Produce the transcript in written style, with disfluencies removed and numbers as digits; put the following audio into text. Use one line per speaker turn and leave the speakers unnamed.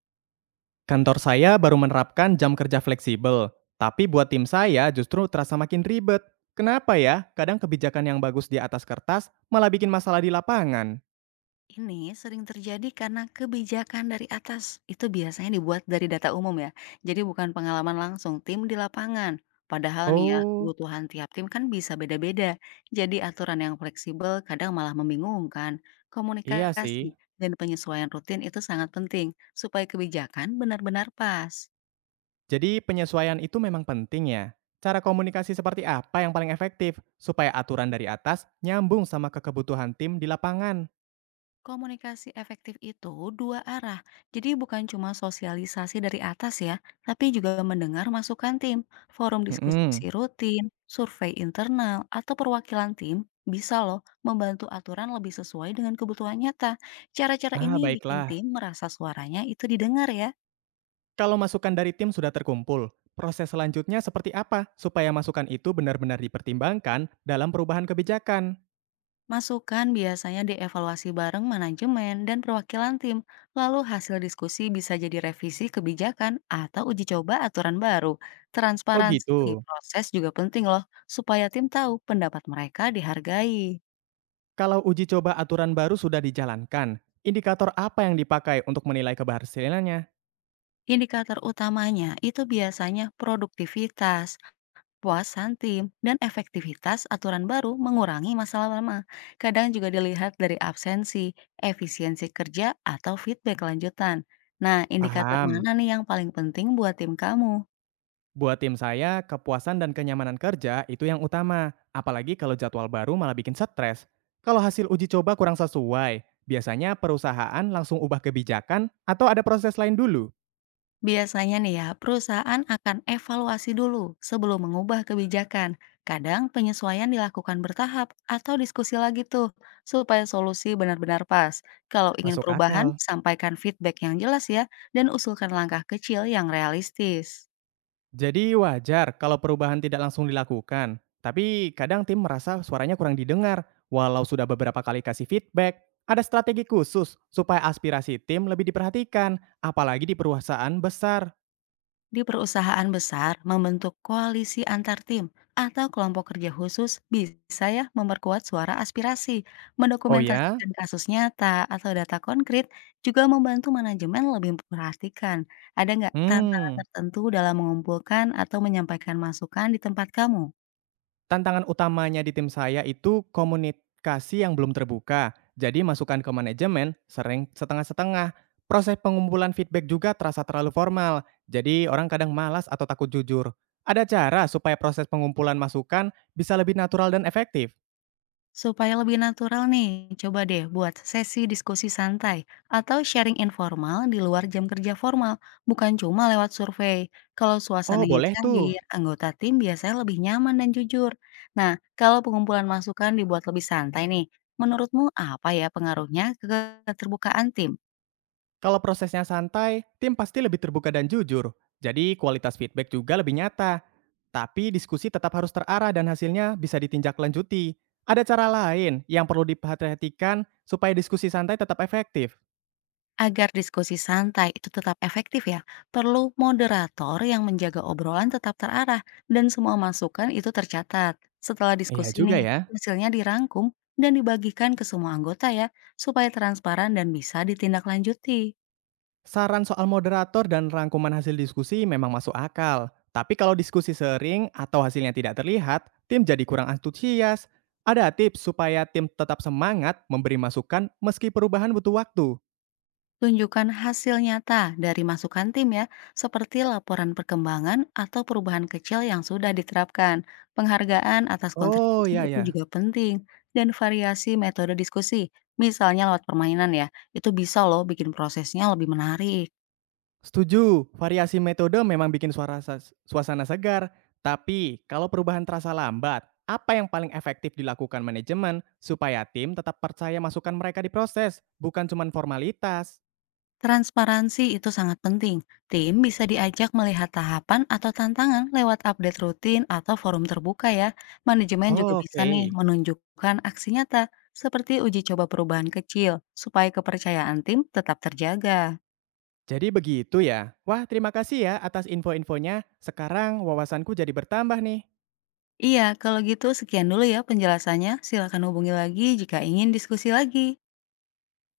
Kantor saya baru menerapkan jam kerja fleksibel, tapi buat tim saya justru terasa makin ribet. Kenapa ya? Kadang kebijakan yang bagus di atas kertas malah bikin masalah di lapangan.
Ini sering terjadi karena kebijakan dari atas itu biasanya dibuat dari data umum ya. Jadi bukan pengalaman langsung tim di lapangan. Padahal nih ya,
Oh,
kebutuhan tiap tim kan bisa beda-beda. Jadi aturan yang fleksibel kadang malah membingungkan.
iya sih.
Komunikasi dan penyesuaian rutin itu sangat penting supaya kebijakan benar-benar pas.
Jadi penyesuaian itu memang penting ya. Cara komunikasi seperti apa yang paling efektif supaya aturan dari atas nyambung sama kekebutuhan tim di lapangan?
Komunikasi efektif itu dua arah, jadi bukan cuma sosialisasi dari atas ya, tapi juga mendengar masukan tim, forum
Hmm,
diskusi rutin, survei internal, atau perwakilan tim bisa loh membantu aturan lebih sesuai dengan kebutuhan nyata. Cara-cara
ah,
ini bikin
baiklah.
tim merasa suaranya itu didengar ya.
Kalau masukan dari tim sudah terkumpul, proses selanjutnya seperti apa supaya masukan itu benar-benar dipertimbangkan dalam perubahan kebijakan?
Masukan biasanya dievaluasi bareng manajemen dan perwakilan tim, lalu hasil diskusi bisa jadi revisi kebijakan atau uji coba aturan baru.
Oh
Transparansi
gitu.
proses juga penting loh, supaya tim tahu pendapat mereka dihargai.
Kalau uji coba aturan baru sudah dijalankan, indikator apa yang dipakai untuk menilai keberhasilannya?
Indikator utamanya itu biasanya produktivitas, puasan tim dan efektivitas aturan baru mengurangi masalah lama. Kadang juga dilihat dari absensi, efisiensi kerja, atau feedback lanjutan. Nah, indikator
Paham.
mana nih yang paling penting buat tim kamu?
Buat tim saya, kepuasan dan kenyamanan kerja itu yang utama. Apalagi kalau jadwal baru malah bikin stres. Kalau hasil uji coba kurang sesuai, biasanya perusahaan langsung ubah kebijakan atau ada proses lain dulu?
Biasanya nih ya, perusahaan akan evaluasi dulu sebelum mengubah kebijakan. Kadang penyesuaian dilakukan bertahap atau diskusi lagi tuh, supaya solusi benar-benar pas. Kalau ingin
Masuk
perubahan,
akal.
sampaikan feedback yang jelas ya, dan usulkan langkah kecil yang realistis.
Jadi wajar kalau perubahan tidak langsung dilakukan, tapi kadang tim merasa suaranya kurang didengar. Walau sudah beberapa kali kasih feedback, ada strategi khusus supaya aspirasi tim lebih diperhatikan, apalagi di perusahaan besar.
Di perusahaan besar, membentuk koalisi antar tim atau kelompok kerja khusus bisa ya memperkuat suara aspirasi.
Oh ya?
Mendokumentasikan kasus nyata atau data konkret juga membantu manajemen lebih memperhatikan. Ada nggak tantangan
Hmm.
tertentu dalam mengumpulkan atau menyampaikan masukan di tempat kamu?
Tantangan utamanya di tim saya itu komunikasi yang belum terbuka. Jadi masukan ke manajemen sering setengah-setengah. Proses pengumpulan feedback juga terasa terlalu formal. Jadi orang kadang malas atau takut jujur. Ada cara supaya proses pengumpulan masukan bisa lebih natural dan efektif?
Supaya lebih natural nih, coba deh buat sesi diskusi santai atau sharing informal di luar jam kerja formal, bukan cuma lewat survei. Kalau
Oh,
suasananya
boleh tuh.
cair, anggota tim biasanya lebih nyaman dan jujur. Nah, kalau pengumpulan masukan dibuat lebih santai nih, menurutmu apa ya pengaruhnya ke keterbukaan tim?
Kalau prosesnya santai, tim pasti lebih terbuka dan jujur. Jadi kualitas feedback juga lebih nyata. Tapi diskusi tetap harus terarah dan hasilnya bisa ditindaklanjuti. Ada cara lain yang perlu diperhatikan supaya diskusi santai tetap efektif.
Agar diskusi santai itu tetap efektif ya, perlu moderator yang menjaga obrolan tetap terarah dan semua masukan itu tercatat. Setelah
Iya
diskusi
juga
nih,
ya.
hasilnya dirangkum dan dibagikan ke semua anggota ya, supaya transparan dan bisa ditindaklanjuti.
Saran soal moderator dan rangkuman hasil diskusi memang masuk akal. Tapi kalau diskusi sering atau hasilnya tidak terlihat, tim jadi kurang antusias. Ada tips supaya tim tetap semangat memberi masukan meski perubahan butuh waktu.
Tunjukkan hasil nyata dari masukan tim ya, seperti laporan perkembangan atau perubahan kecil yang sudah diterapkan. Penghargaan atas
Oh,
kontribusi
ya
itu
ya.
juga penting. Dan variasi metode diskusi, misalnya lewat permainan ya, itu bisa loh bikin prosesnya lebih menarik.
Setuju, variasi metode memang bikin suasana segar. Tapi, kalau perubahan terasa lambat, apa yang paling efektif dilakukan manajemen supaya tim tetap percaya masukan mereka diproses, bukan cuma formalitas?
Transparansi itu sangat penting. Tim bisa diajak melihat tahapan atau tantangan lewat update rutin atau forum terbuka ya. Manajemen juga bisa
Oke,
nih menunjukkan aksi nyata seperti uji coba perubahan kecil supaya kepercayaan tim tetap terjaga.
jadi begitu ya. Wah, terima kasih ya atas info-infonya. Sekarang wawasanku jadi bertambah nih.
Iya, kalau gitu sekian dulu ya penjelasannya. Silakan hubungi lagi jika ingin diskusi lagi.